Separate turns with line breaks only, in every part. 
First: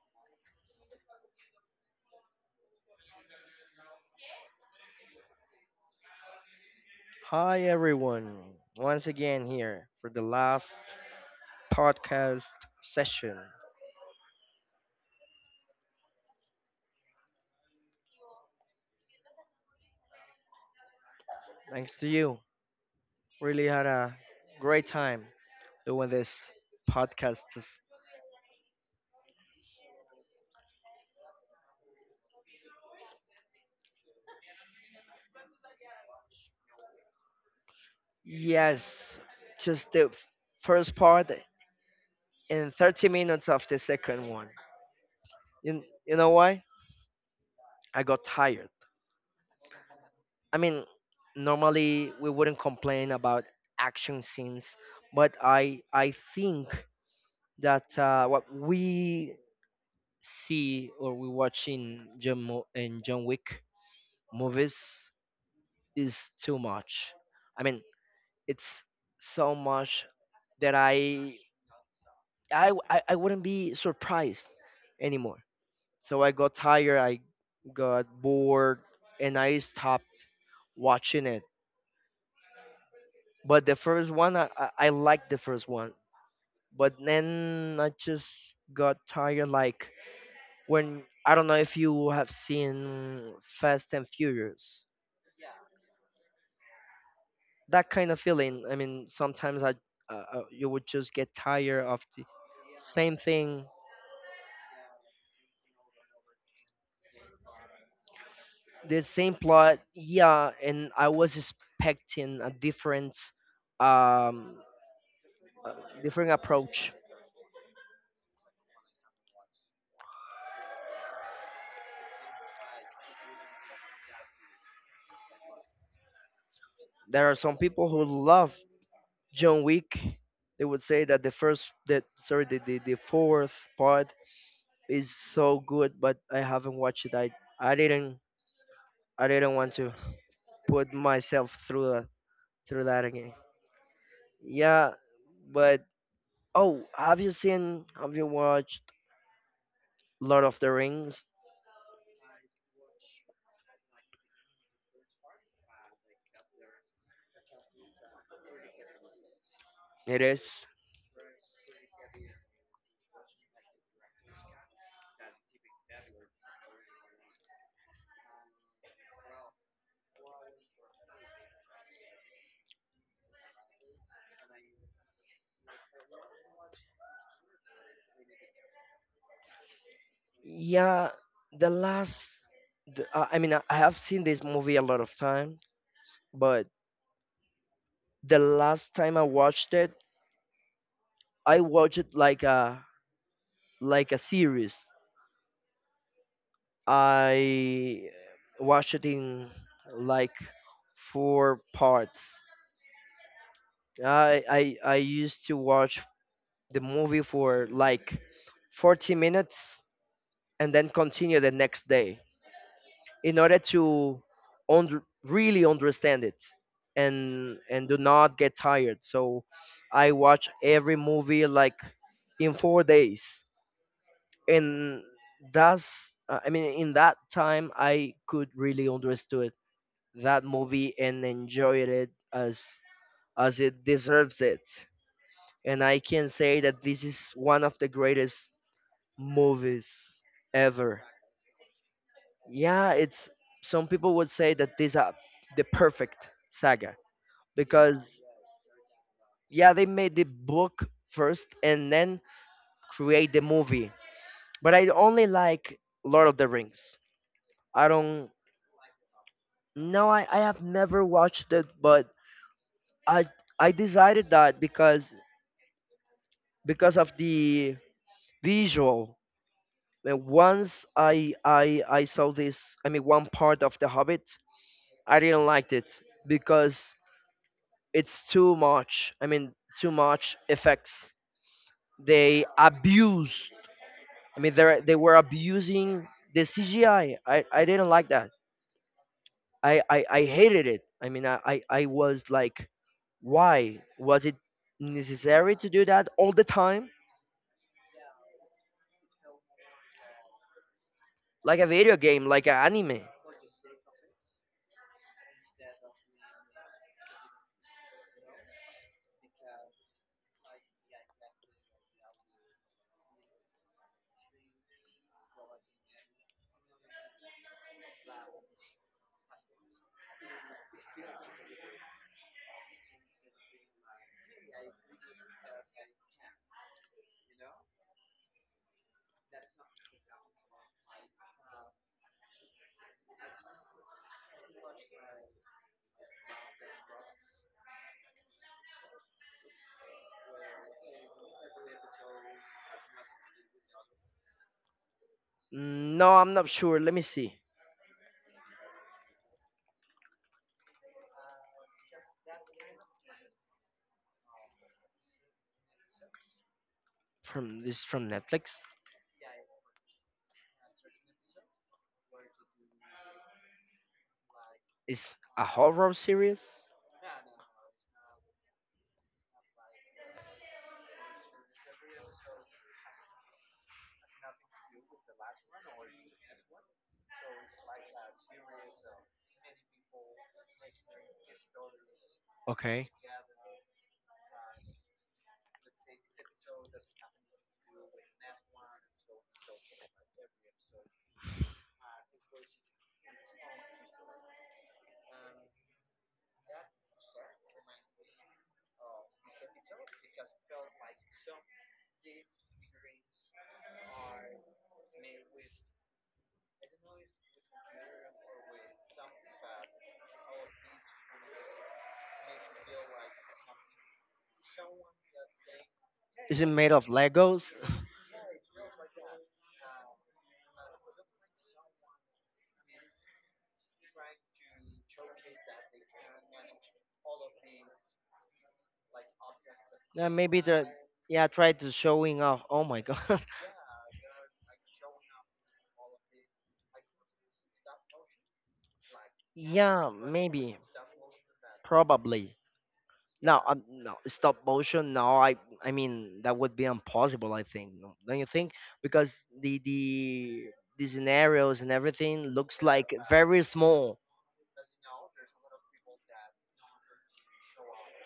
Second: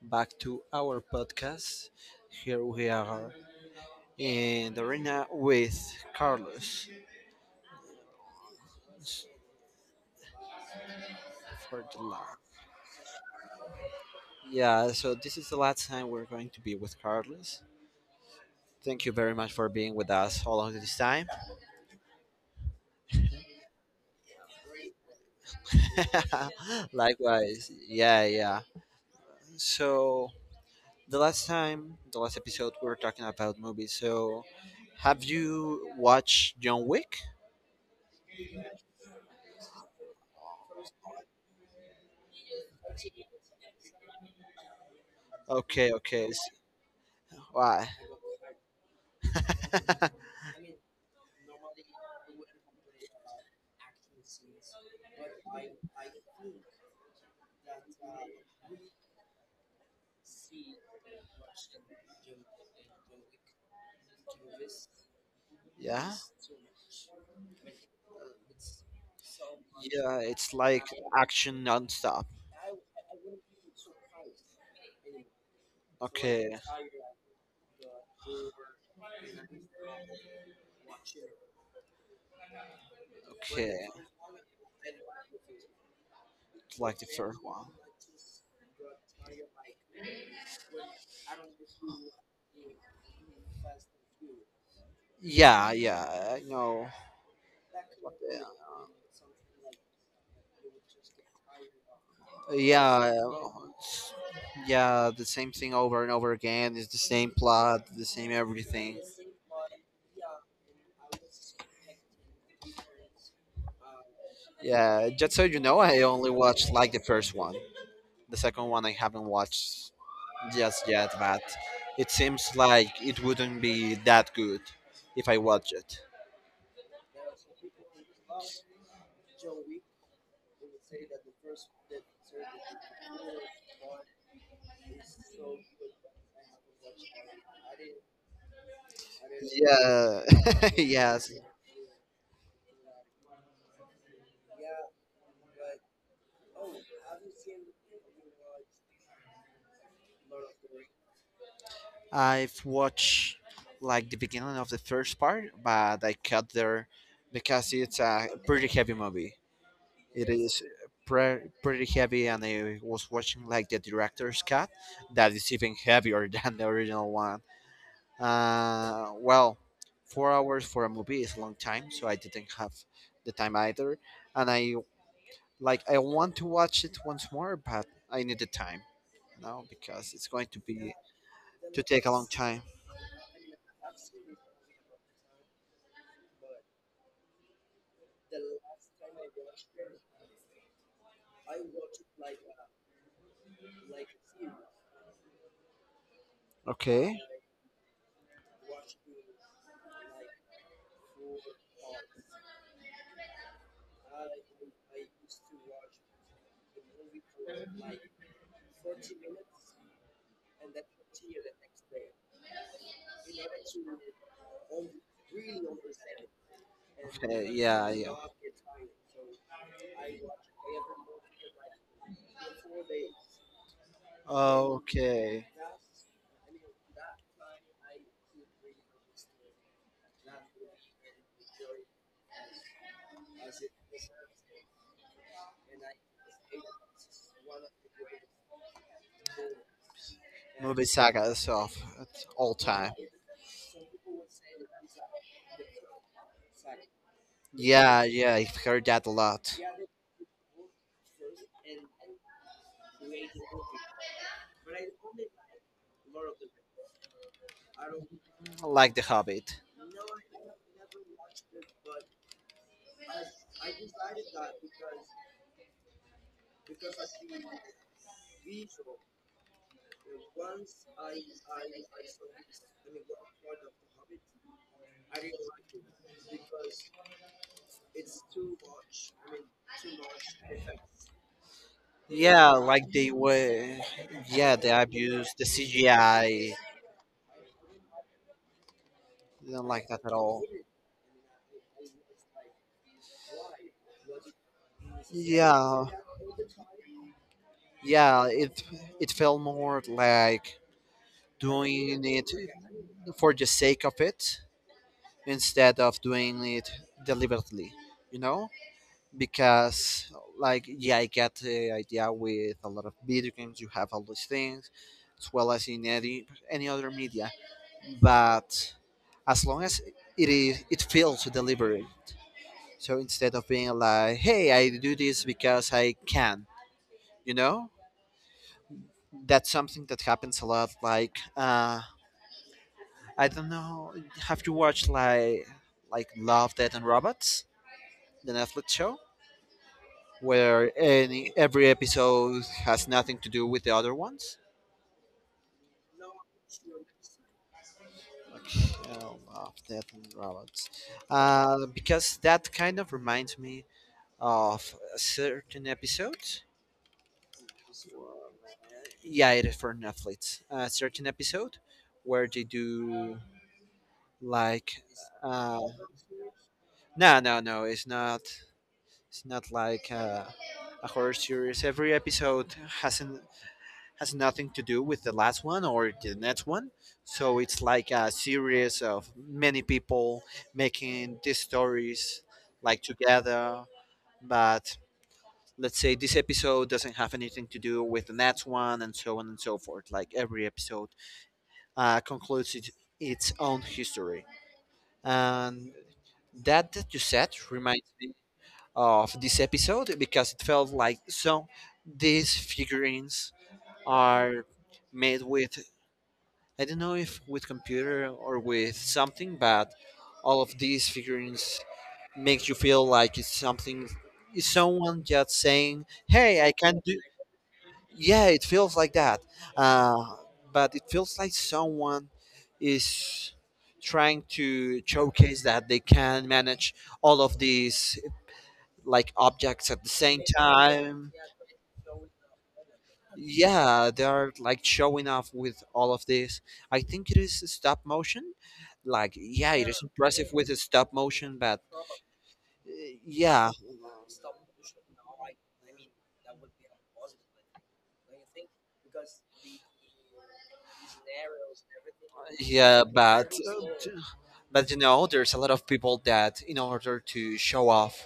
back to our podcast. Here we are in the arena with Carlos
Hi, everyone. Once again, here for the last
for the lab.
podcast session.
Yeah, so this is the last time we're going to be with Carlos. Thank you very much for being with us all of this time.
Thanks to you. Really had a great time doing this podcast.
Likewise. Yeah, yeah. So, the last time, the last episode, we were talking about movies. So, have you watched John Wick?
Yes, just the first part and 30 minutes of the second one. You,
Okay,
you know
okay. So,
why?
why?
I got tired. I mean, normally we wouldn't complain about action scenes, but I think that what we see or we watching John Mo- and John Wick movies
yeah?
is too much. I mean, it's so much
Yeah, it's
that
like
I
action nonstop.
I w- I, I wouldn't be surprised anymore. So I
Okay,
got tired, I got bored, and I stopped watching it. But the
okay,
first one, I liked the first one. But
like the first one.
then I just got tired. Like when I don't know if you have seen Fast and Furious,
Yeah, yeah, I know.
that kind of feeling. I mean, sometimes I you would just get tired of the
Yeah,
same thing,
yeah, the same thing over and over again. It's the same plot, the same everything.
the same plot. Yeah, and I was expecting a different, um,
Yeah, just so you
uh,
know, I only
different
watched like
approach.
the first one. The second one I haven't watched just yet, but it seems like it wouldn't be that good if I watch it.
There are some people who love John Wick. They would say that the first, that sorry, the fourth part is so good, but I haven't watched it. I didn't I didn't want to
Yeah,
put
yes.
myself through that again. Yeah, but oh, have you watched Lord of the Rings?
I've watched like the beginning of the first part, but I cut there because it's a pretty heavy movie.
It
It is
is.
pretty heavy, and I was watching like the director's cut that is even heavier than the original one. Well, 4 hours for a movie is a long time, so I didn't have the time either, and I want to watch it once more, but I need the time. No, because it's going to be
Yeah, the
to take a long
last,
time.
I mean, I have seen this movie a lot of time, but the last time I watched it like a series.
Okay.
I watched it in like four parts. I used to watch the movie for like 40 minutes and then continue the next day, in order to really understand it
Okay.
and
Yeah.
do
Yeah.
not get tired, so I watch every movie like in 4 days. And
Okay.
that's I mean, in that time I could really understood that movie and enjoyed it as it deserves it. And I can say that this is one of the greatest movies
Movie
ever.
saga itself of all
Yeah,
time.
it's some people would say that these are the perfect saga
Yeah.
because
Yeah. I've heard that a lot.
yeah, they made the book first and then create the movie. But I only like Lord of the Rings. I don't,
Like The Hobbit.
no, I, I have never watched it, but i I decided that because of the visual. And once I saw this, I mean one part of the Hobbit, I didn't like it because it's too much. I mean, too much effects. They
Yeah. Like they
abused.
were.
I mean,
Yeah. They
they were
abuse the
abusing the
CGI.
CGI. I didn't like that.
Do not
I,
like that
I,
at
I
all.
hated it. I mean, I was like, why was it necessary to do
Yeah,
that all the time?
yeah. It felt more like
Like a video
doing
game,
it
like an anime.
for the sake of it instead of doing it deliberately. You know? Because like, yeah, I get the idea. With a lot of video games you have all these things, as well as in any other media, but as long as it feels deliberate. So, instead of being like, hey, I do this because I can, you know, that's something that happens a lot. Like, I don't know, have you watched like Love Death and Robots, the Netflix show, where any every episode has nothing to do with the other ones?
No, I'm not sure. Let me see.
Like Hell of Death and Robots, because that kind of reminds me of a certain episode.
From this, from Netflix.
Yeah, it is for Netflix. A certain episode where they do like,
It's a
uh,
horror series.
no, no, no. It's not. It's not like. A horror series. Every episode has nothing to do with the last one or the next one. So it's like a series of many people making these stories, like,
Okay.
together. But let's say this episode doesn't have anything to do with the next one and so on and so forth. Like every episode, concludes it, its own history. And that that you said reminds me of this episode, because it felt like so these figurines are made with, I don't know if with computer or with something, but all of these figurines makes you feel like it's something, it's someone just saying,
Is
"Hey,
it
I
made
can
of
do."
Legos?
Yeah, it feels like that, uh, but it feels like someone is trying to showcase that they can manage all of these like objects at the
Yeah,
same
maybe the
time.
yeah tried to showing off. Oh my god.
Yeah, they are like showing off with all of this. I think it is stop motion. Like, yeah, it is
Yeah,
impressive with the
maybe,
stop motion, but
probably.
uh,
No,
yeah.
no stop motion. No, I mean that would be impossible. I think. No, don't you think? Because the scenarios and everything looks
Yeah,
like
but
very small,
you know, there's a lot of people that, in order to show off,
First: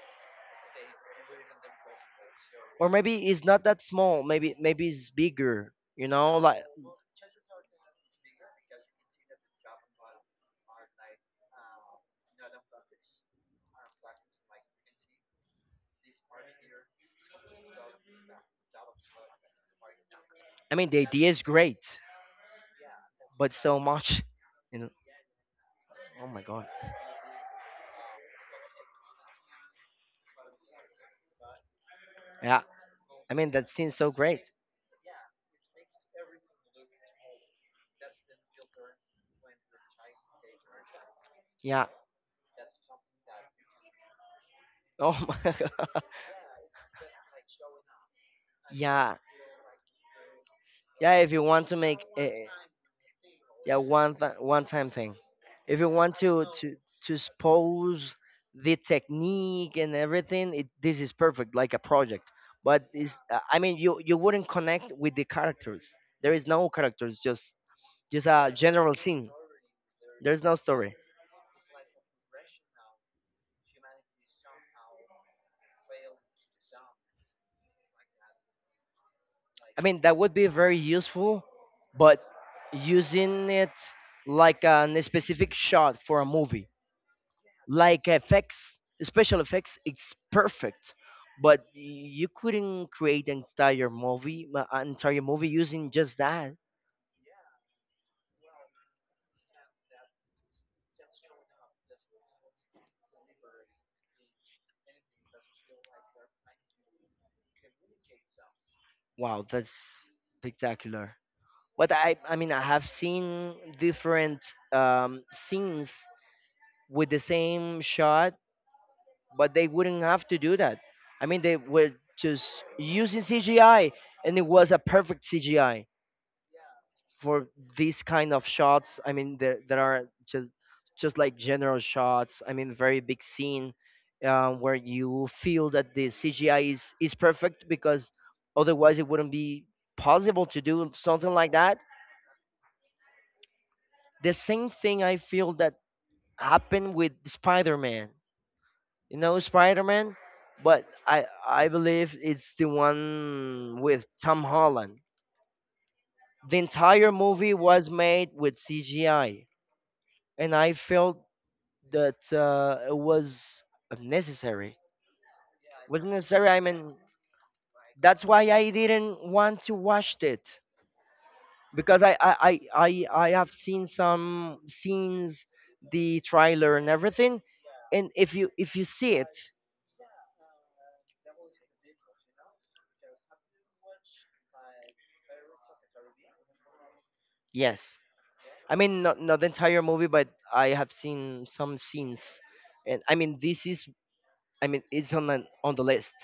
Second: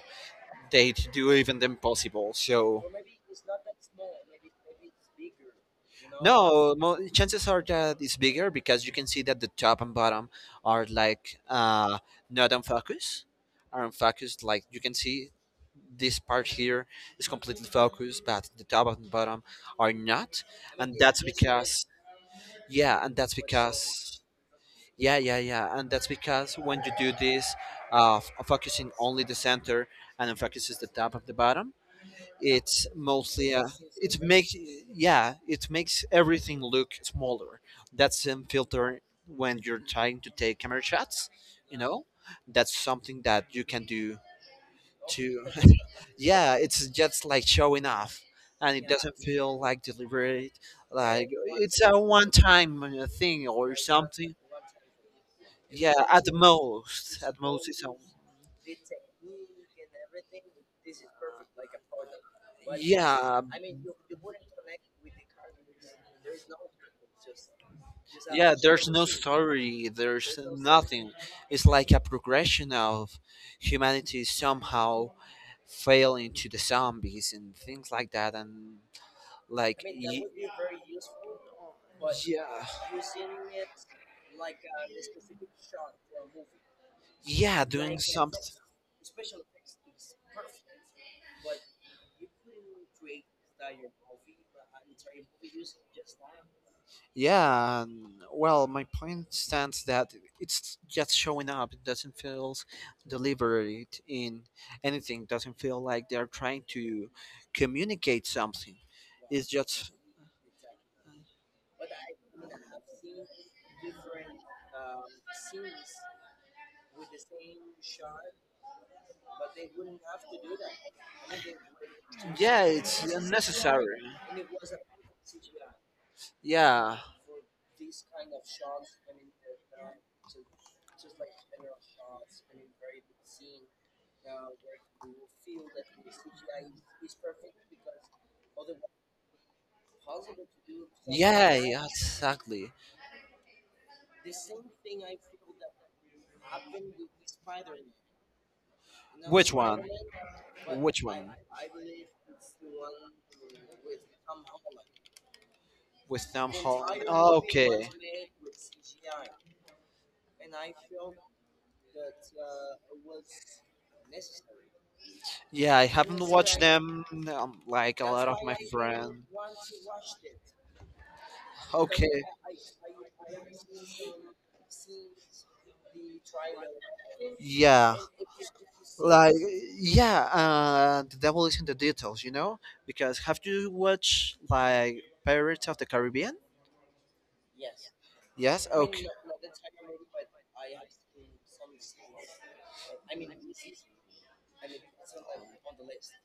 they do even the impossible, so
or maybe it's not that small. Maybe it's bigger. You know, like
know No, chances are that it's bigger, because you can see that the top and bottom are like, not on focus, are on focus. Like you can see this part here is completely focused, but the top and bottom are not,
I mean
and
the
that's
idea is
because,
great,
yeah, and that's
but so
because,
much. You know.
yeah, yeah, yeah, and that's
Oh my
because
god.
when you do this, focusing only the center, and then focuses the top of the bottom,
Yeah.
it's
I mean
mostly,
that seems so
it
great.
makes, yeah, it makes everything look smaller. That's a filter when you're trying to take camera shots, you
Yeah.
know, that's something that you can do
Oh
to,
my god.
yeah, it's just like showing off, and it
Yeah.
doesn't feel like deliberate.
Yeah,
Like,
if you want to
it's a
make
one
a
time thing or
yeah,
something.
one time thing. If you
Yeah,
want to to
at most it's a,
expose the technique and everything, it, this is perfect like a project. But is,
yeah.
I mean you wouldn't connect with the characters. There is no characters, just a
Yeah, there's
general
no
scene.
story, there's
There's no story.
nothing. It's like a progression of humanity somehow failing to the zombies and things like that, and
I
like
mean, that
y-
would be very useful, but
yeah.
using it like a specific shot for a movie,
Yeah, doing
like
something,
effects, special effects, it's perfect. But you couldn't create an entire movie, using just that.
yeah, and, well, my point stands that it's just showing up, it doesn't feel deliberate in anything, doesn't feel like they're trying to communicate something.
Wow,
It's just,
that's spectacular. But I mean, I have seen different scenes with the same shot, but they wouldn't have to do that. I mean, they were just
yeah, it's
using
unnecessary.
CGI, and it was a perfect CGI
Yeah.
for these kind of shots. I mean, there are just like general shots. I mean, very big scene where you feel that the CGI is perfect because otherwise it wouldn't be possible to do something like
Yeah,
that.
yeah, exactly.
The same thing I feel that happened with Spider-Man. You know
Which one?
Spider-Man, but
Which one?
I believe it's the one with Tom Holland.
With Tom
The
Holland.
entire movie
Okay.
was made with CGI, and I felt that it was unnecessary.
Yeah, I
Wasn't
haven't
necessary.
watched
I mean,
them, like a
that's
lot of
why
my
I
friends.
didn't want to watch it because
Okay.
I have seen some scenes, the trailer and everything,
Yeah.
and if you see
Like,
it,
yeah, the devil is in the details, you know? Because have you watched like Pirates of the Caribbean?
yes,
Yes,
I mean,
okay.
not the entire movie, but I have seen some scenes. And I mean, this is, I mean, it's on on the list.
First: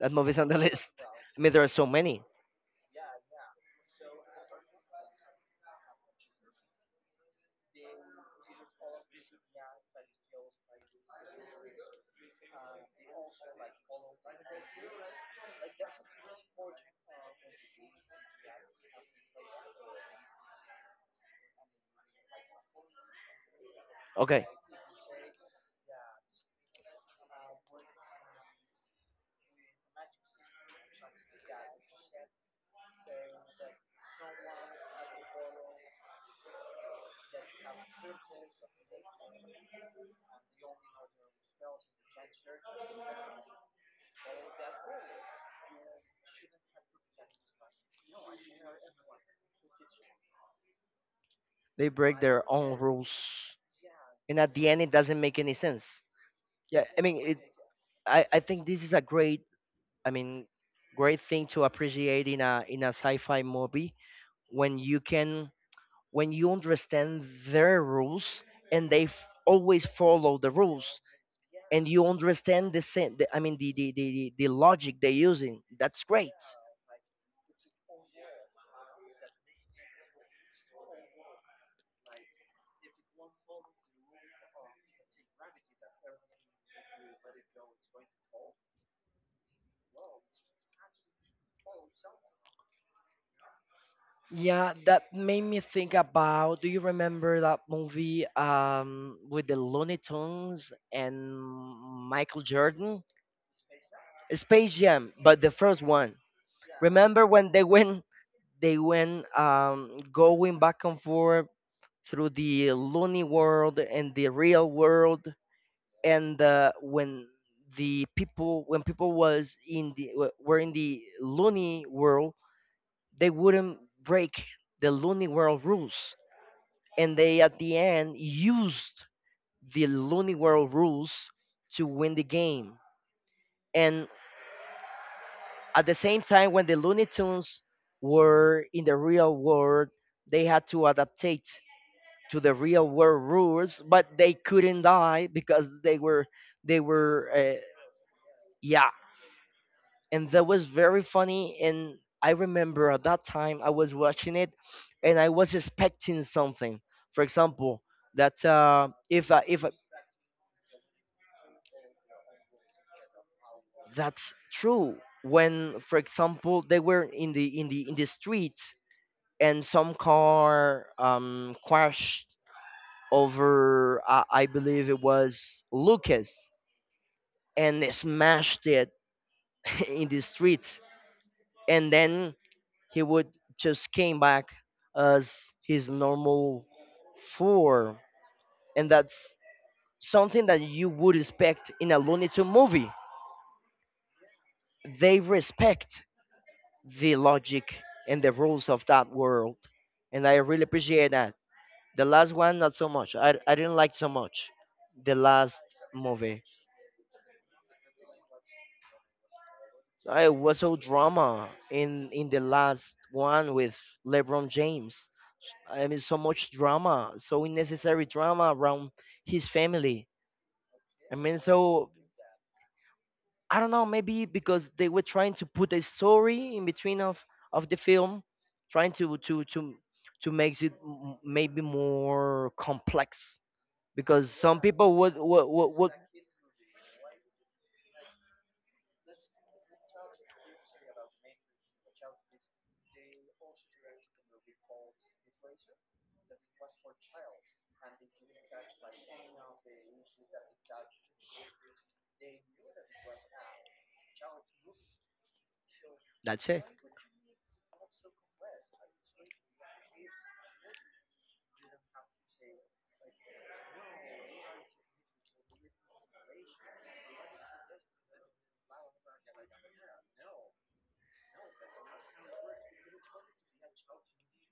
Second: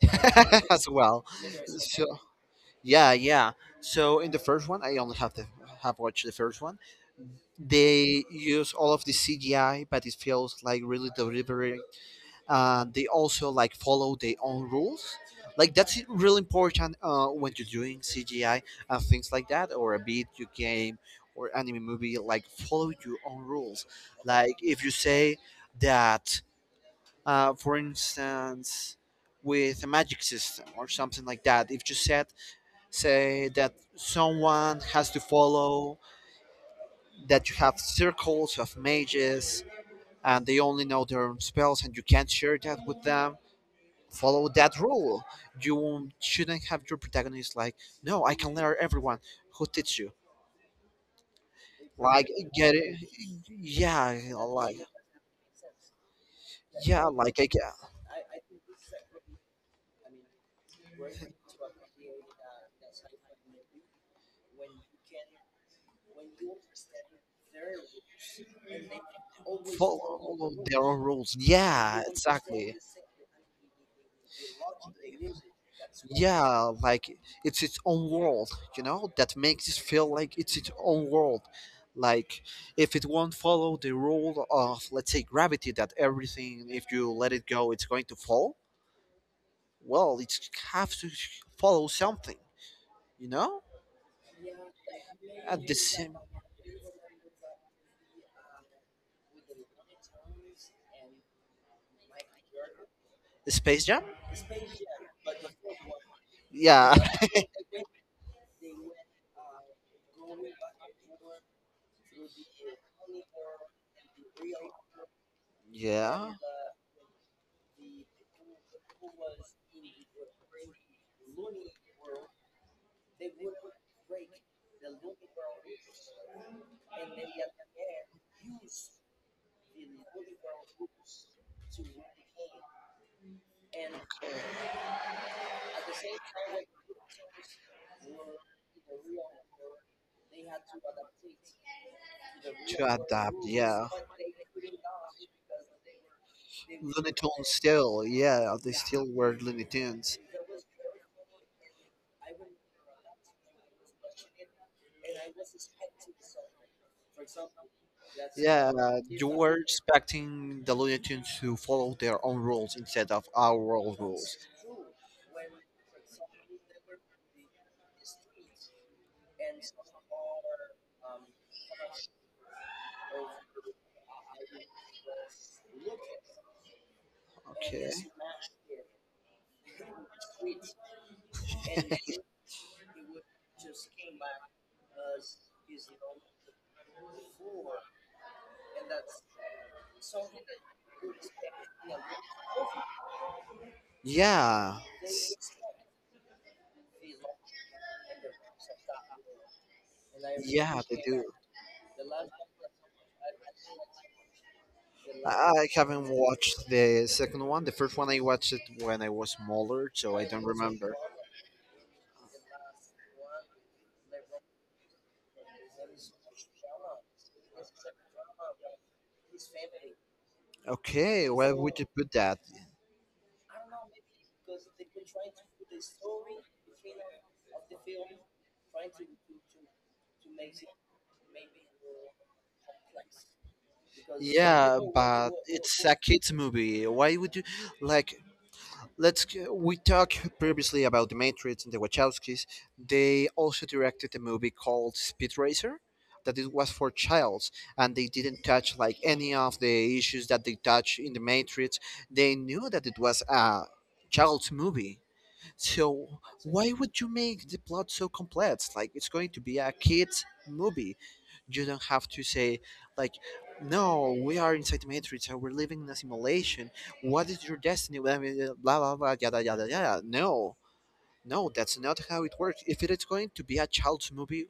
That movie's on the
as
list.
well.
I mean, there are so
So
many.
yeah, yeah. So in the first one, I only have watched the first one. They use all of the CGI, but it feels like really deliberate. They also like follow their own rules. Like that's really important, when you're doing CGI and things like that, or a video game or anime movie. Like, follow your own rules.
Okay,
Like, if you say that, for instance, with a magic system or something like that, if you set, say that someone has to follow that you have circles of mages, and they only know their own spells and you can't share that with them, follow that rule. You shouldn't have your protagonist like, no, I can learn everyone, who teach you,
they break
like,
their
get
own
it,
rules,
yeah,
and at the
like,
end, it doesn't make any sense. Yeah, I
yeah,
mean, it. I think this is a great, I mean, great thing to appreciate in a sci-fi movie when you can when you understand their rules and they always
follow
follow
all
the
of their
rules,
own rules.
and
Yeah,
you understand
exactly.
the I mean the logic they're using, that's great.
Yeah, like, it's its own world, you know, that makes it feel like it's its own world. Like, if it won't follow the rule of, let's say, gravity, that everything, if you let it go, it's going to fall, well it have to follow something, you know?
Yeah, that made me
At the
think
same,
about, do you remember that movie with the Looney Tunes and Michael Jordan?
Space Jam?
Space Jam, but the first one.
Yeah.
Remember when they went going back and forth through the Loony world and the real world,
Yeah.
and when the people when people was in the w- were in the Loony world, they wouldn't break the Loony world rules. And they at the end used the Loony world rules to win the game. And at the same time, when the Looney Tunes were in the real world, they had to adaptate to the
To
real world
adapt,
rules,
yeah.
but they couldn't die because they
Looney
were
Tunes still, yeah, they
yeah.
still were Looney Tunes.
And that was very funny. And I remember at that time I was watching it, and I was expecting something, for example, that
Yeah, you were
if I,
expecting the Looney Tunes to follow their own rules instead of our world
that's
rules.
true, when for example they were in the in the in the street and some car crashed over, I believe it was Lucas, and they
Okay.
smashed it in the street, and then he would just came back as his normal form. And that's something that you would expect in a Looney Tunes movie.
Yeah,
They respect the logic and the rules of that world, and I really
yeah, they
appreciate
do.
that. The last one, not so much. I didn't like so much the
I
last
I haven't
movie.
watched the second one. The first one I watched it when I was smaller, so I
I
don't
was so
remember.
drama in the last one with LeBron James. I mean, so much drama, so unnecessary drama around his family. I
Okay,
mean,
where would you
so
put that?
I don't know, maybe because they were trying to put a story in between of the film, trying to to make it maybe more complex. Because some
Yeah,
people would
but it's
would
a kids movie. Why would you like? Let's we talked previously about the Matrix and the Wachowskis. They also directed a movie called Speed Racer, that it was for childs, and they didn't touch like any of the issues that they touch in the Matrix. They knew that it was a child's movie. So
that's it.
why would you make the plot so complex? Like, it's going to be a kid's movie, you don't have to say like, no, we are inside the Matrix and we're living in a simulation, what is your destiny, blah, blah, blah, blah, yada, yada, yada, no. No, that's not how it works. If it is going to be a child's movie,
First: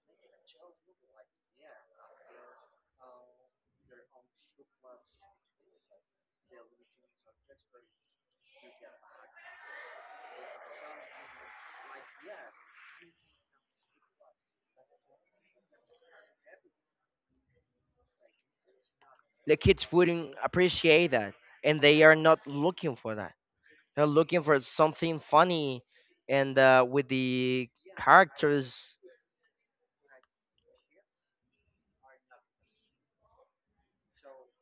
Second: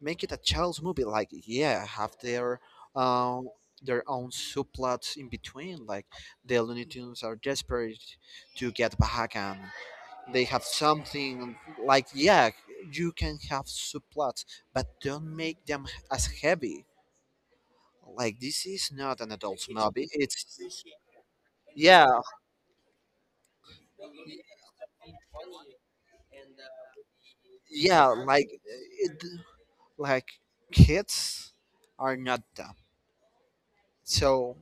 make it a child's movie. Like, yeah, have their, um their own subplots in between. Like, the Looney Tunes are desperate to get back, and they have something, like, yeah, you can have subplots, but don't make them as heavy. Like, this is not an
The
adult
kids
movie.
wouldn't
It's,
appreciate that, and they
yeah,
are not looking for that. They're looking for something funny and with the
yeah. Like
characters.
it, like, kids are not dumb, so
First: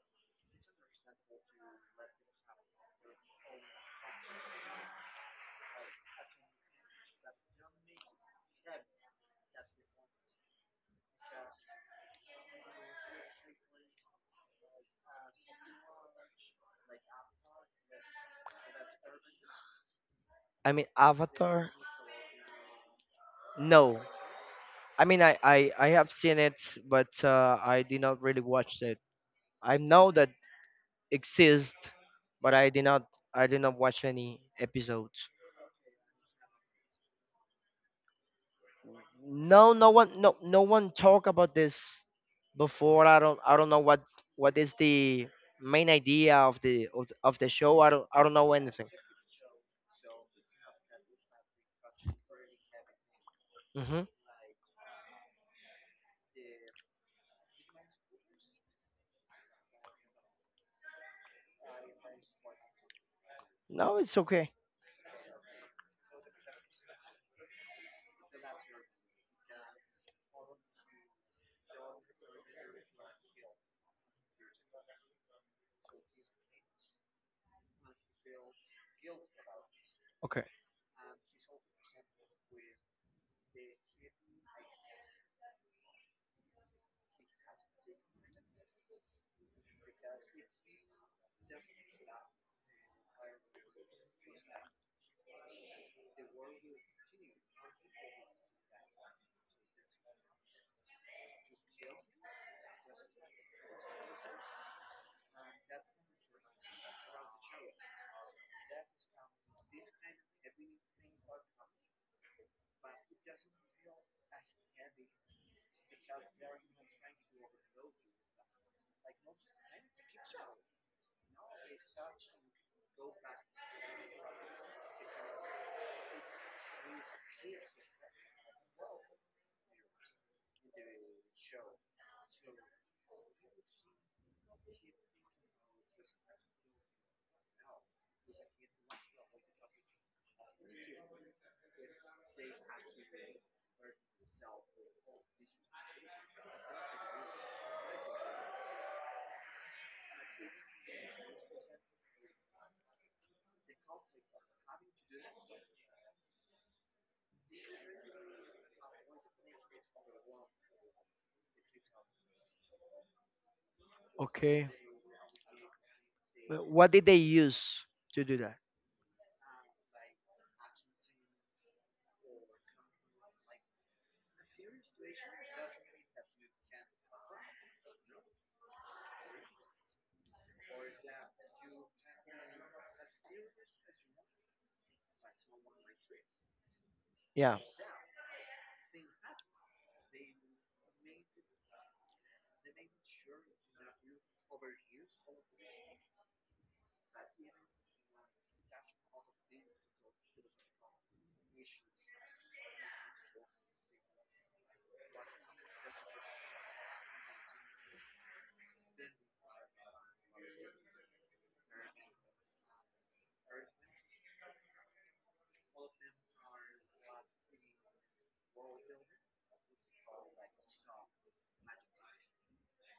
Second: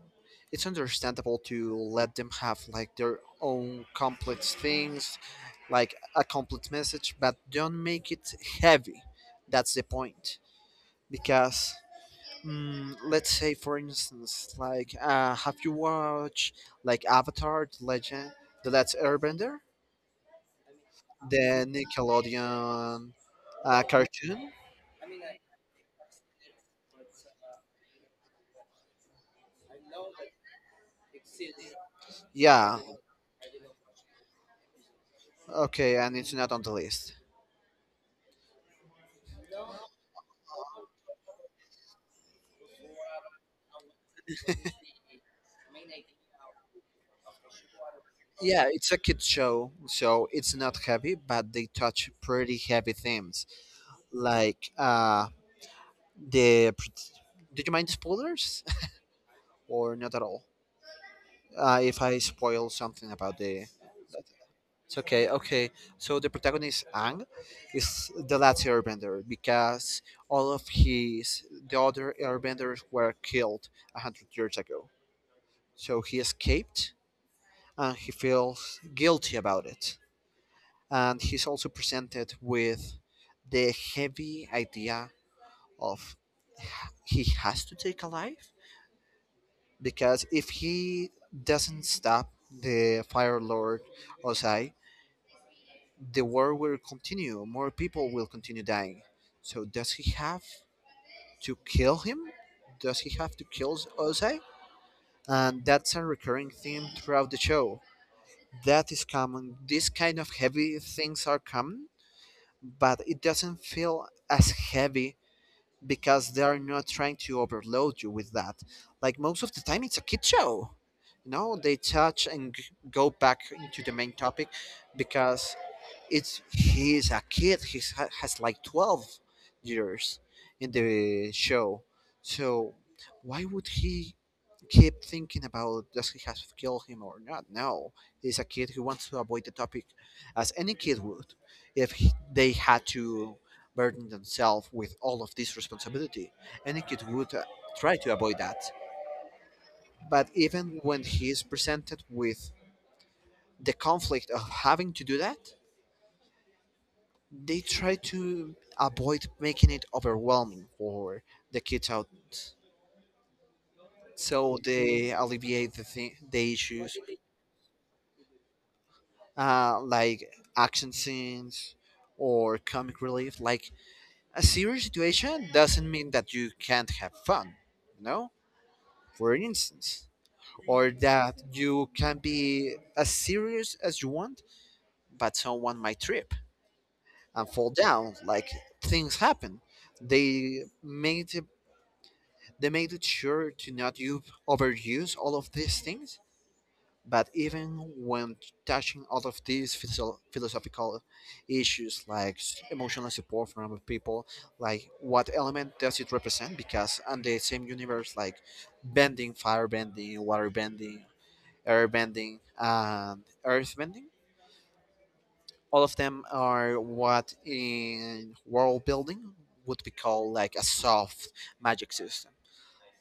it's understandable to let them have like their own complex things, like a complex message, but don't make it heavy. That's the point. Because, let's say, for instance, like, have you watched like Avatar: The Legend, The Last Airbender?
I mean,
The
Avatar.
Nickelodeon,
No,
cartoon.
I mean I have seen it, but I did not really watch it. I know that exists, but
Yeah,
I did not watch any episodes.
okay, and it's not on the list.
No, no one no no one talk about this before. I don't know what is the main idea of of the show. I don't know
Yeah,
anything.
it's a kid show, so it's not heavy, but they touch pretty heavy themes,
Hmm.
like, the. Did you mind spoilers, or not at all? If I spoil something
No, it's okay.
it's okay. Okay, so the protagonist Ang is the last Airbender, because all of his, the other Airbenders, were killed 100 years ago. So he escaped, and he feels guilty about it.
Okay.
And he's also presented with the heavy idea of, he has to take a life, because if he doesn't stop the Fire Lord Ozai, the war will continue. More people will continue dying. So does he have to kill him? Does he have to kill Ozai? And that's a recurring theme throughout the show. That is common. These kind of heavy things are common, but it doesn't feel as heavy because they are not trying to overload you with that. Like, most of the time, it's a kid show. You know, they touch and go back into the main topic, because it's, he is a kid. He has like 12 years in the show, so why would he keep thinking about does he have killed him or not? No, he's a kid who wants to avoid the topic, as any kid would, if they had to burden themselves with all of this responsibility. Any kid would try to avoid that. But even when he is presented with the conflict of having to do that, they try to avoid making it overwhelming for the kids out, so
Okay.
they alleviate the
What
issues
did they use to do that?
like action scenes or comic relief. Like a serious situation doesn't mean that you can't have fun, you know, for instance, or that you can be as serious as you want, but someone might trip and
Yeah.
fall down. Like things happen. They made it, they made it sure to not overuse all of these things. But even when touching all of these philosophical issues, like emotional support from other people, like what element does it represent? Because on the same universe, like bending, fire bending, water bending, air bending, and earth bending, all of them are what in world building would be called like a soft magic system.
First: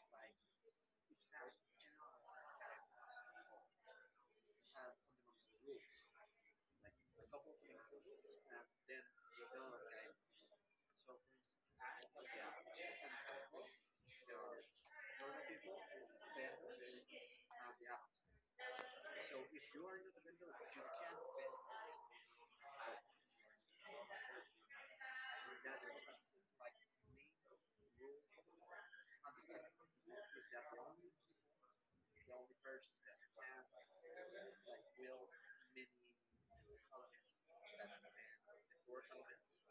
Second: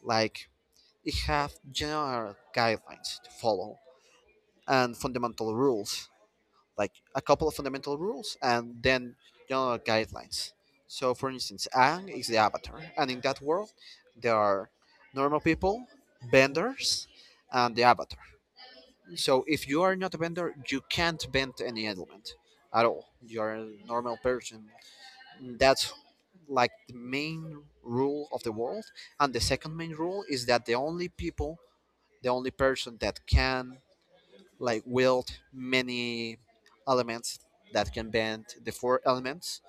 Like it have general guidelines to follow and fundamental rules, like a couple of fundamental rules and then general guidelines. So, for instance, Ang is the avatar, and in that world, there are normal people, benders, and the avatar. So, if you are not a bender, you can't bend any element at all. You are a normal person. That's like the main rule of the world. And the second main rule is that the only people, the only person that can like wield many elements, that can bend the four elements,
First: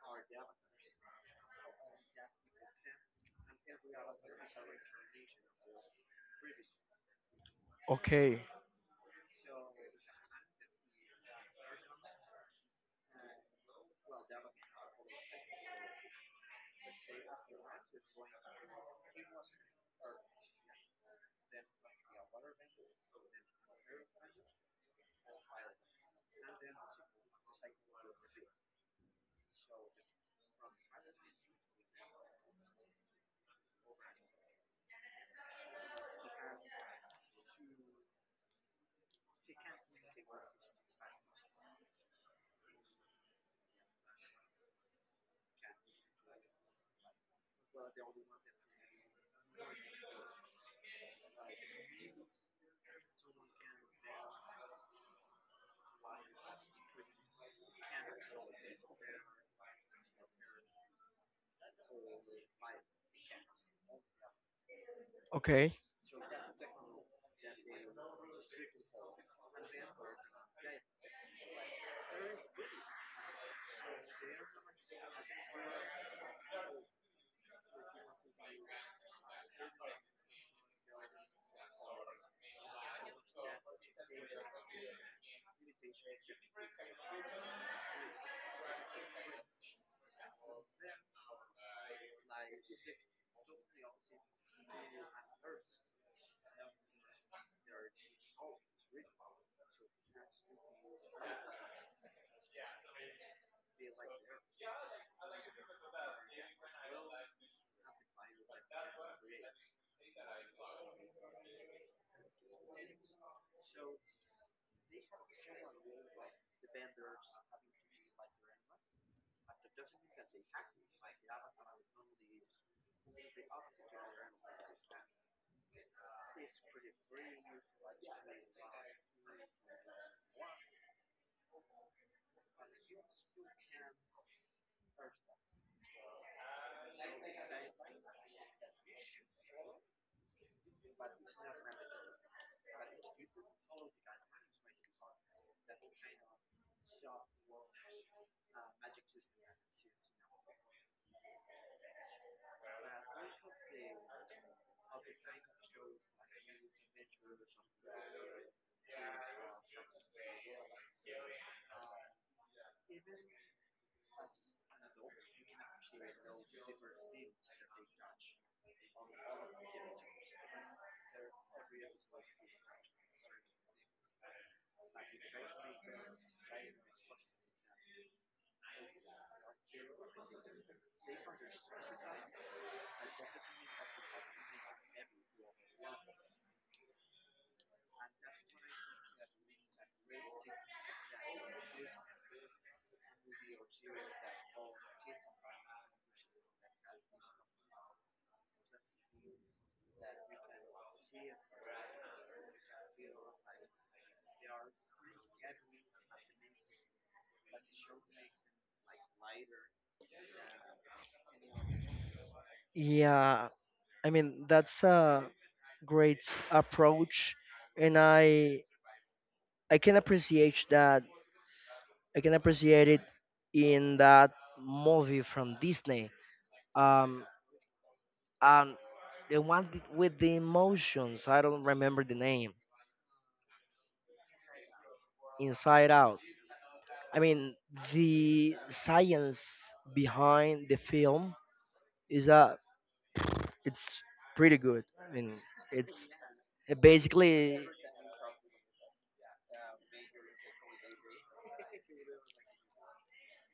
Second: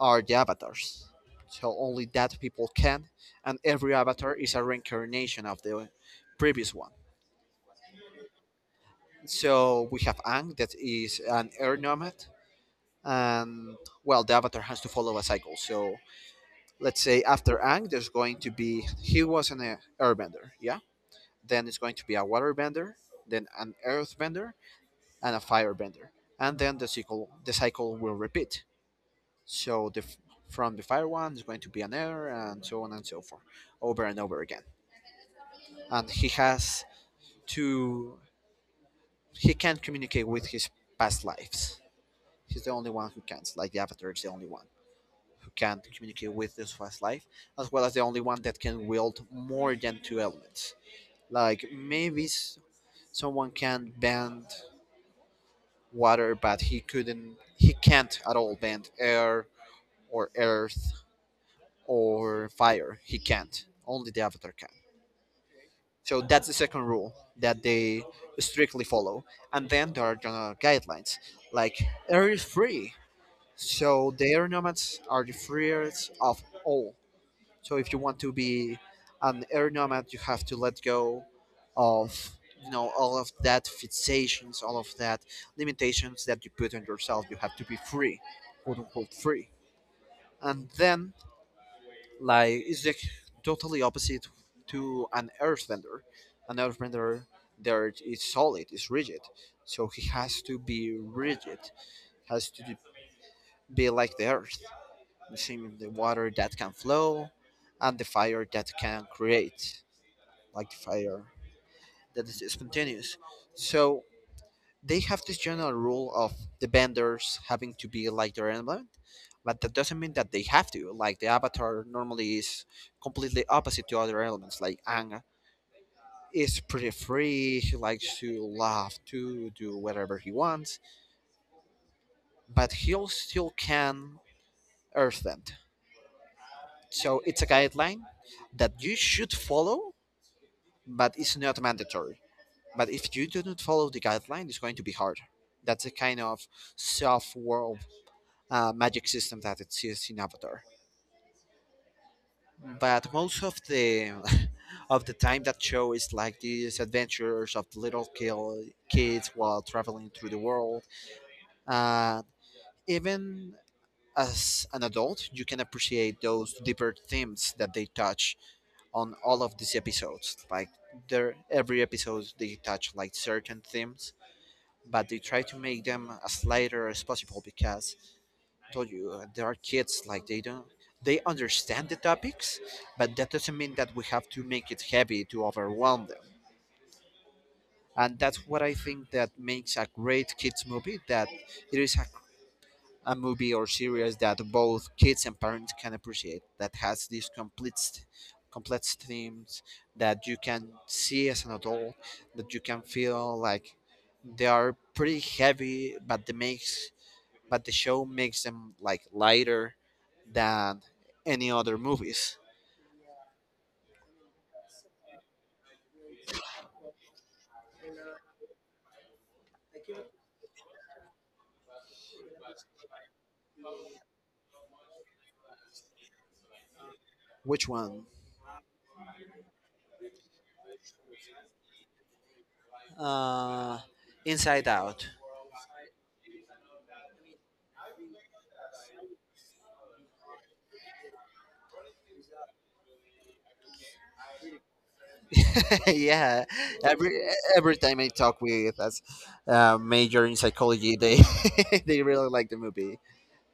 are the avatars. So only that people can, and every avatar is a reincarnation of the previous one.
Okay.
So we have Ang that is an air nomad, and well, the avatar has to follow a cycle. So let's say after Ang, there's going to be, he was an airbender, yeah. Then it's going to be a waterbender, then an earthbender, and a firebender, and then the cycle will repeat. So the from the fire one is going to be an air, and so on and so forth, over and over again. And he has to, he can not communicate with his past lives. He's the only one who can. Not Like the Avatar is the only one who can communicate with his past life, as well as the only one that can wield more than two elements. Like maybe someone can bend water, but he couldn't. He can't at all bend air or earth or fire. He can't. Only the Avatar can.
Okay.
So that's the second rule that they strictly follow. And then there are general guidelines, like air is free. So the air nomads are the freest of all. So if you want to be an air nomad, you have to let go of, you know, all of that fixations, all of that limitations that you put on yourself. You have to be free, quote unquote free. And then, like it's the totally opposite to an earthbender. An earthbender there is solid, is rigid. So he has to be rigid, has to be like the earth. The same the water that can flow and the fire that can create, like the fire that is spontaneous. So they have this general rule of the vendors having to be like their environment, but that doesn't mean that they have to. Like the avatar normally is completely opposite to other elements. Like Ang is pretty free, he likes to laugh, to do whatever he wants, but he still can earth bend. So it's a guideline that you should follow, but it's not mandatory. But if you do not follow the guideline, it's going to be hard. That's a kind of soft world. Magic system that exists in Avatar. But most of the of the time that show is like these adventures of little kids while traveling through the world. Uh, Even as an adult, you can appreciate those deeper themes that they touch on all of these episodes. Like there, every episode they touch like certain themes, but they try to make them as lighter as possible because told you there are kids, like they don't, they understand the topics, but that doesn't mean that we have to make it heavy to overwhelm them. And that's what I think that makes a great kids movie, that it is a movie or series that both kids and parents can appreciate, that has these complete complex themes that you can see as an adult, that you can feel like they are pretty heavy, but they make, but the show makes them like lighter than any other movies.
Yeah, I mean that's a great approach, and I can appreciate that. I can appreciate it in that movie from Disney. Um,
Which one?
um, the one with the emotions. I don't remember the name.
Uh, Inside Out.
Inside Out. I mean the science behind the film is that it's pretty good. I mean, it's
Yeah, every
basically
every time I talk with as major in psychology, they they really like the movie.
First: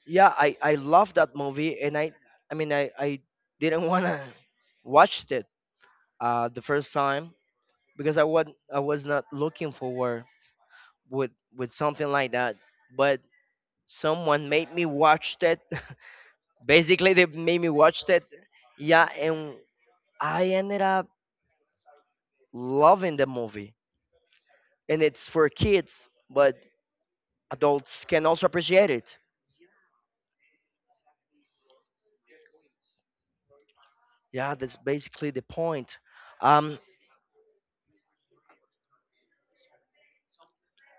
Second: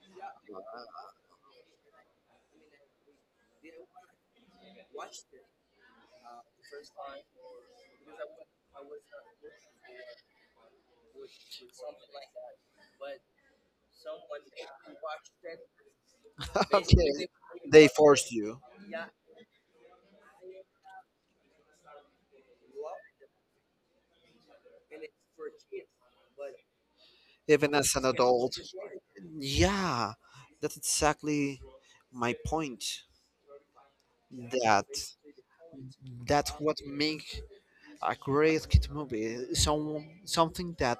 yeah. I love that movie, and I mean I didn't wanna watch it the first time because I was not looking forward with something like that, but someone made me watch it.
Okay,
Basically, they made me
they
watch it.
force you,
Yeah, and I ended up loving the movie, and it's for kids, but
even as an
adults can also
adult.
appreciate it.
Yeah, that's exactly my point.
Yeah, that's
That
basically the point.
that's what
Um,
make a great kid movie. Some something that,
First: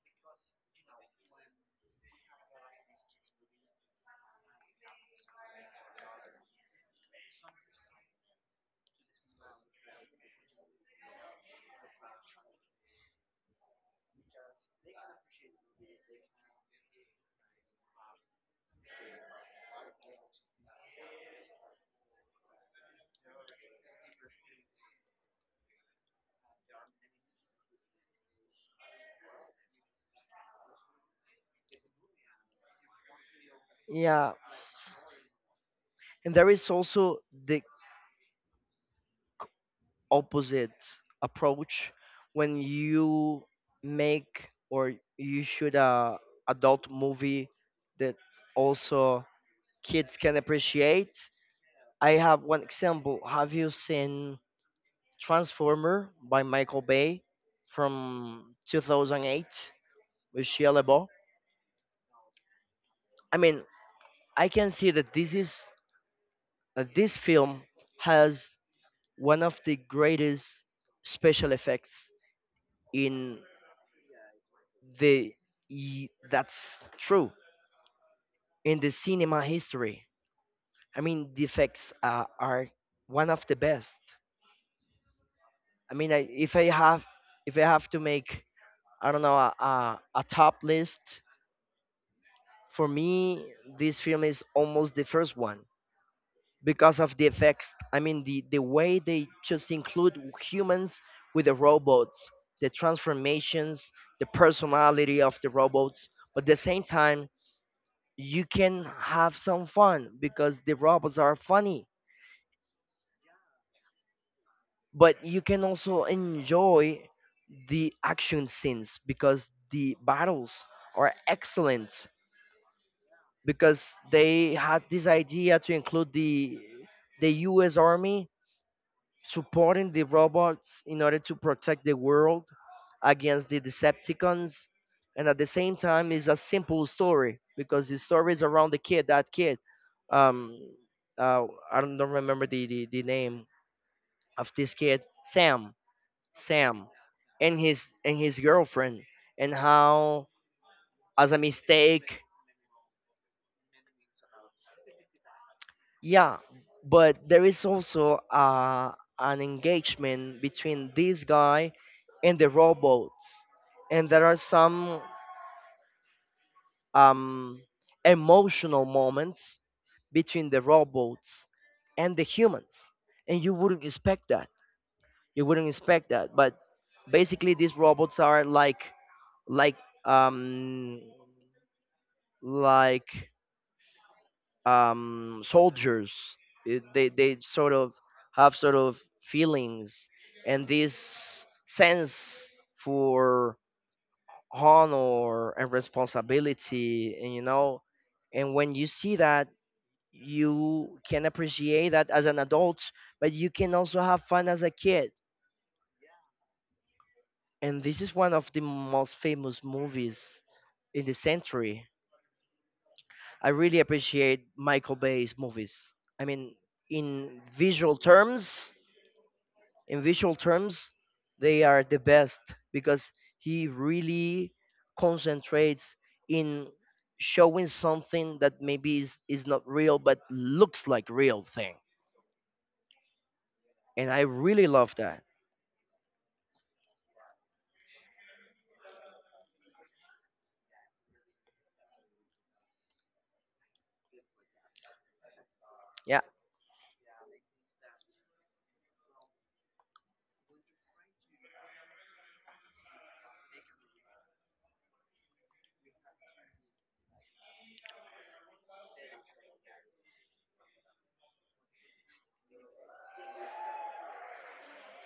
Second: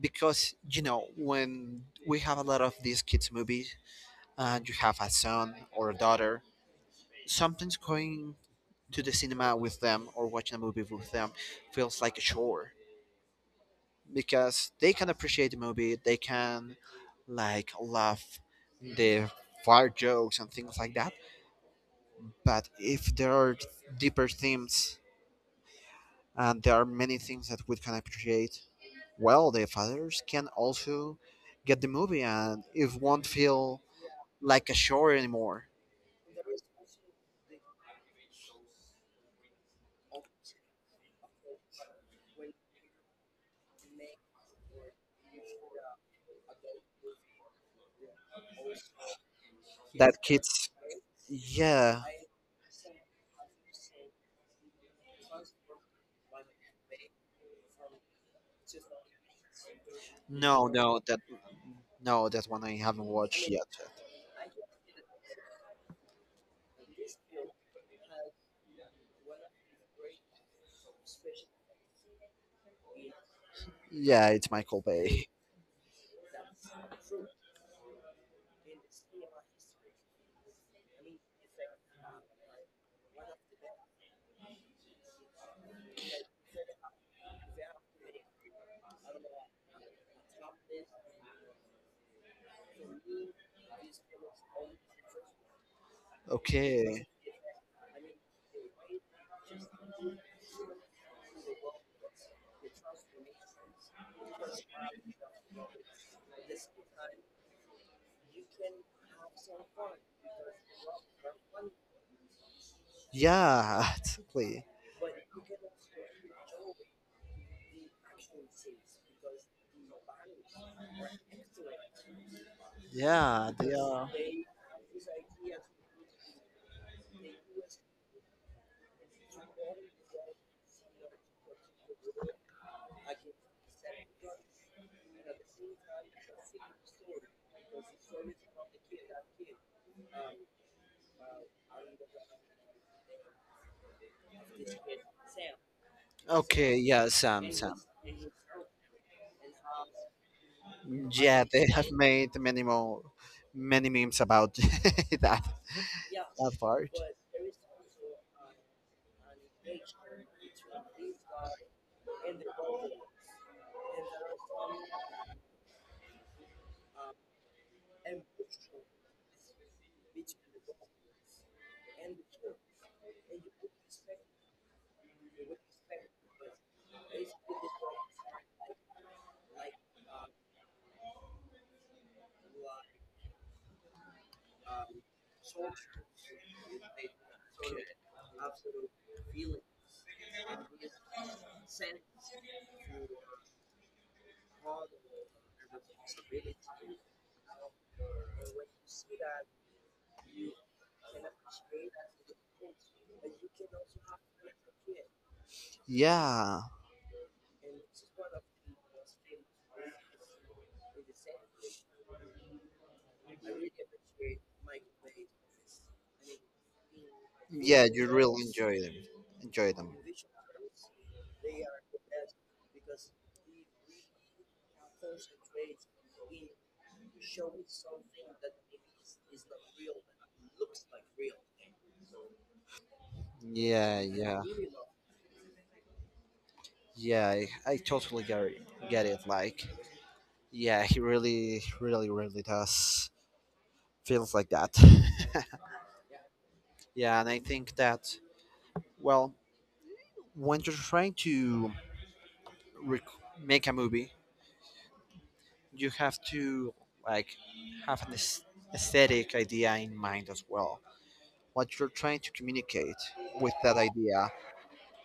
because you know when we have a lot of these kids movies and you have a son or a daughter, sometimes going to the cinema with them or watching a movie with them feels like a chore, because they can appreciate the movie, they can like laugh the fart jokes and things like that, but if there are deeper themes and there are many things that we can appreciate, well the fathers can also get the movie and it won't feel
yeah,
like a show anymore.
and there is also the opposite approach when you make or you shoot a adult movie that also
That
kids can
kids,
appreciate.
yeah,
I have one example. Have you seen Transformer by Michael Bay from 2008 with
no,
Shia
no,
LaBeouf?
that no, that one I haven't
I
watched
mean,
yet.
I can see that this is that this film has one of the greatest special effects in
Yeah, it's Michael Bay.
the that's true, in the cinema history. I mean the effects are one of the best. I mean if I have to make, I don't know, a top list, for me this film is almost the first one because
Okay,
of the effects. I mean, the way they just include humans with the robots, the transformations, the personality of the robots. But at the same time, you can have some fun because the robots are funny.
yeah, totally.
But you can also enjoy the action scenes because the battles are excellent,
Yeah, they
because
are.
they had this idea to include the US Army supporting the robots in order to protect the world against the Decepticons. And at the same time, it's a simple story because the story is around the kid, that kid. Um, uh, I don't remember the name of this kid, Sam,
Okay,
Sam,
yeah, Sam,
and
Sam.
his girlfriend, and how as a
Yeah, they have
mistake.
made many more, many memes about that that
Yeah,
part.
but there is also an engagement between this guy and the robots, and there are some um, emotional moments between the robots and the humans, and you wouldn't expect that. You wouldn't expect that, but basically these robots are like, like, um, like soldiers. It, they sort of have sort of feelings and this sense for honor and responsibility, and you know, and when you see that, you can appreciate that as an adult, but you can also have fun as a kid.
Yeah,
And this is one of the most famous movies in the century. I really appreciate Michael Bay's movies. I mean, in
yeah,
visual
you really
terms,
enjoy them. Enjoy them.
in visual terms, they are the best because he really concentrates in showing something that maybe is not real but looks like real thing.
Yeah,
And I
yeah.
really love that.
Yeah, I totally get it, get it. Like, yeah, he really, really, really does feels like that.
Yeah.
Yeah, and I think that, well, when you're trying to rec- make a movie, you have to like have an aesthetic idea in mind as well. What you're trying to communicate with that idea,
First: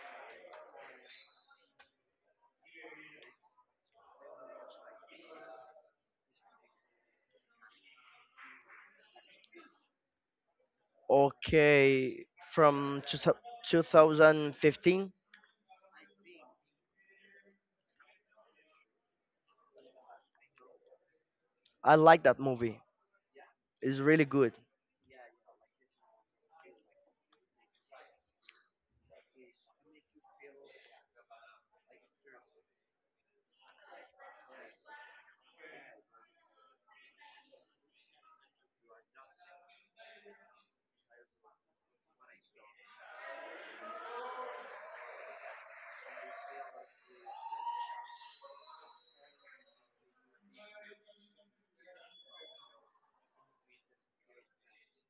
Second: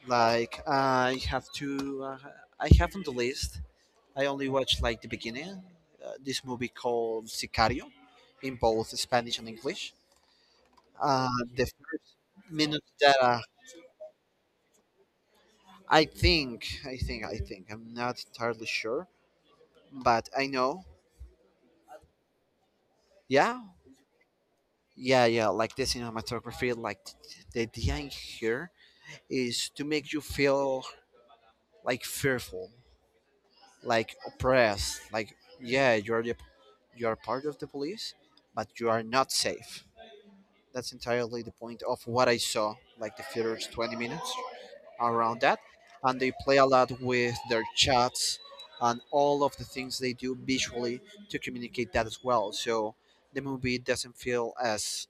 like I have to, I have on the list, I only watched like the beginning. This movie called Sicario, in both Spanish and English. Uh, the
Okay.
minute
From
that
2000 2015,
I think, I'm not entirely sure, but I know.
I like that movie.
Yeah,
It's really good.
yeah, yeah. Like the cinematography, like the idea in here is to make you feel like fearful, like oppressed, like yeah, you're the, you are part of the police, but you are not safe. That's entirely the point of what I saw, like the first 20 minutes around that. And they play a lot with their chats and all of the things they do visually to communicate that as well. So the movie doesn't feel as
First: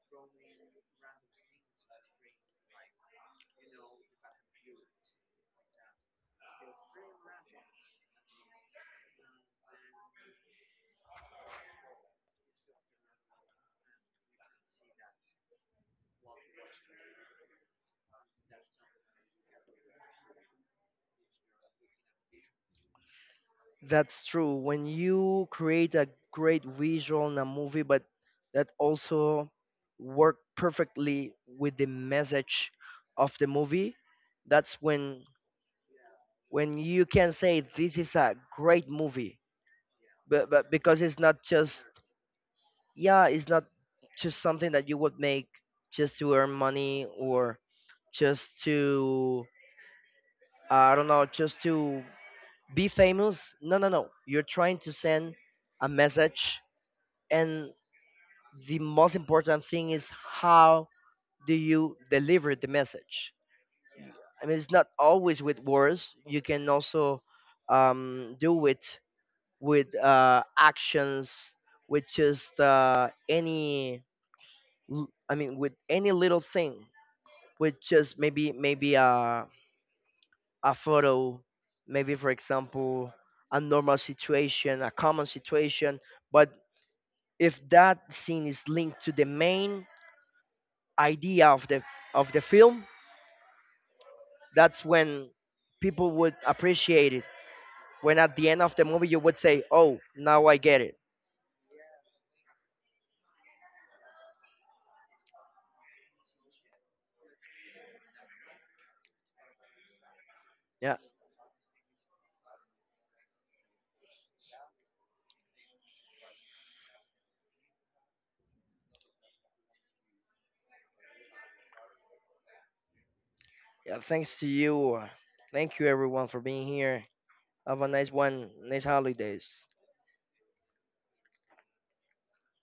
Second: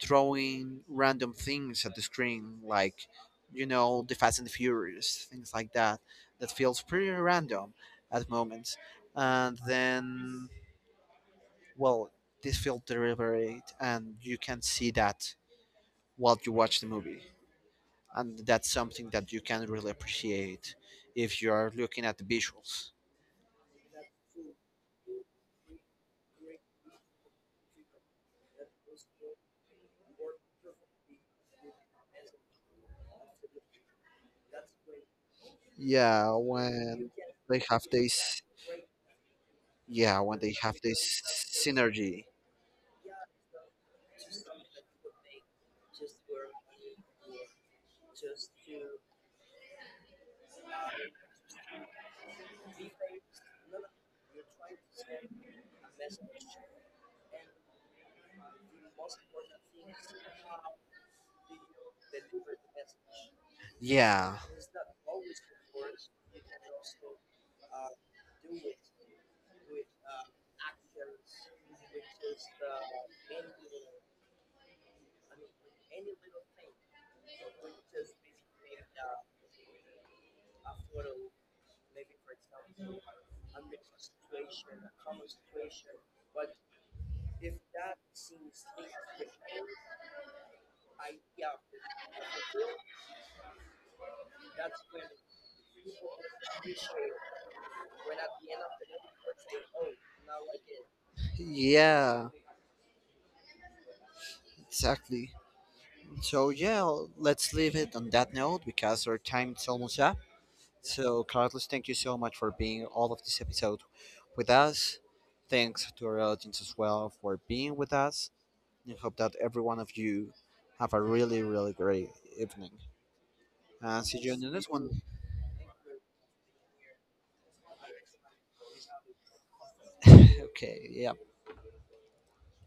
throwing random things at the screen, like, you know, the Fast and the Furious, things like that, that feels pretty random at moments. And then, well, this feels deliberate, and you can see that while you watch the movie. And that's something that you can really appreciate if you are looking at the visuals.
That's true. When you create a great visual in a movie, but that also work perfectly with the message of the movie, that's when
Yeah,
you
when
can say
they have
this is a
this,
great movie.
yeah, when they
But
have
because it's
this
not just,
synergy.
yeah, it's not just something that you would make just to earn money, or just to I don't know, just to be famous. No, no, no. You're trying to send a message, and the most important thing is how do you deliver the message.
Yeah,
I mean it's not always with words. You can also do it with actions, with just any I mean with any little thing, with just maybe a photo, maybe for example a common situation. But if that scene is linked to the main idea of the film, that's when people would appreciate it. When at the end of the movie you would say, "Oh, now I get it."
yeah, exactly. So yeah, let's leave it on that note because our time is almost up.
Yeah,
So Carlos, thank you so much for being all of this episode with us. Thanks to our audience as well for being with us. I hope that every one of you have a really, really great evening.
yeah.
And see you
Thanks
in
to
the next one.
you. Thank you everyone for being here. Have a nice one. Nice holidays.
Okay, yeah.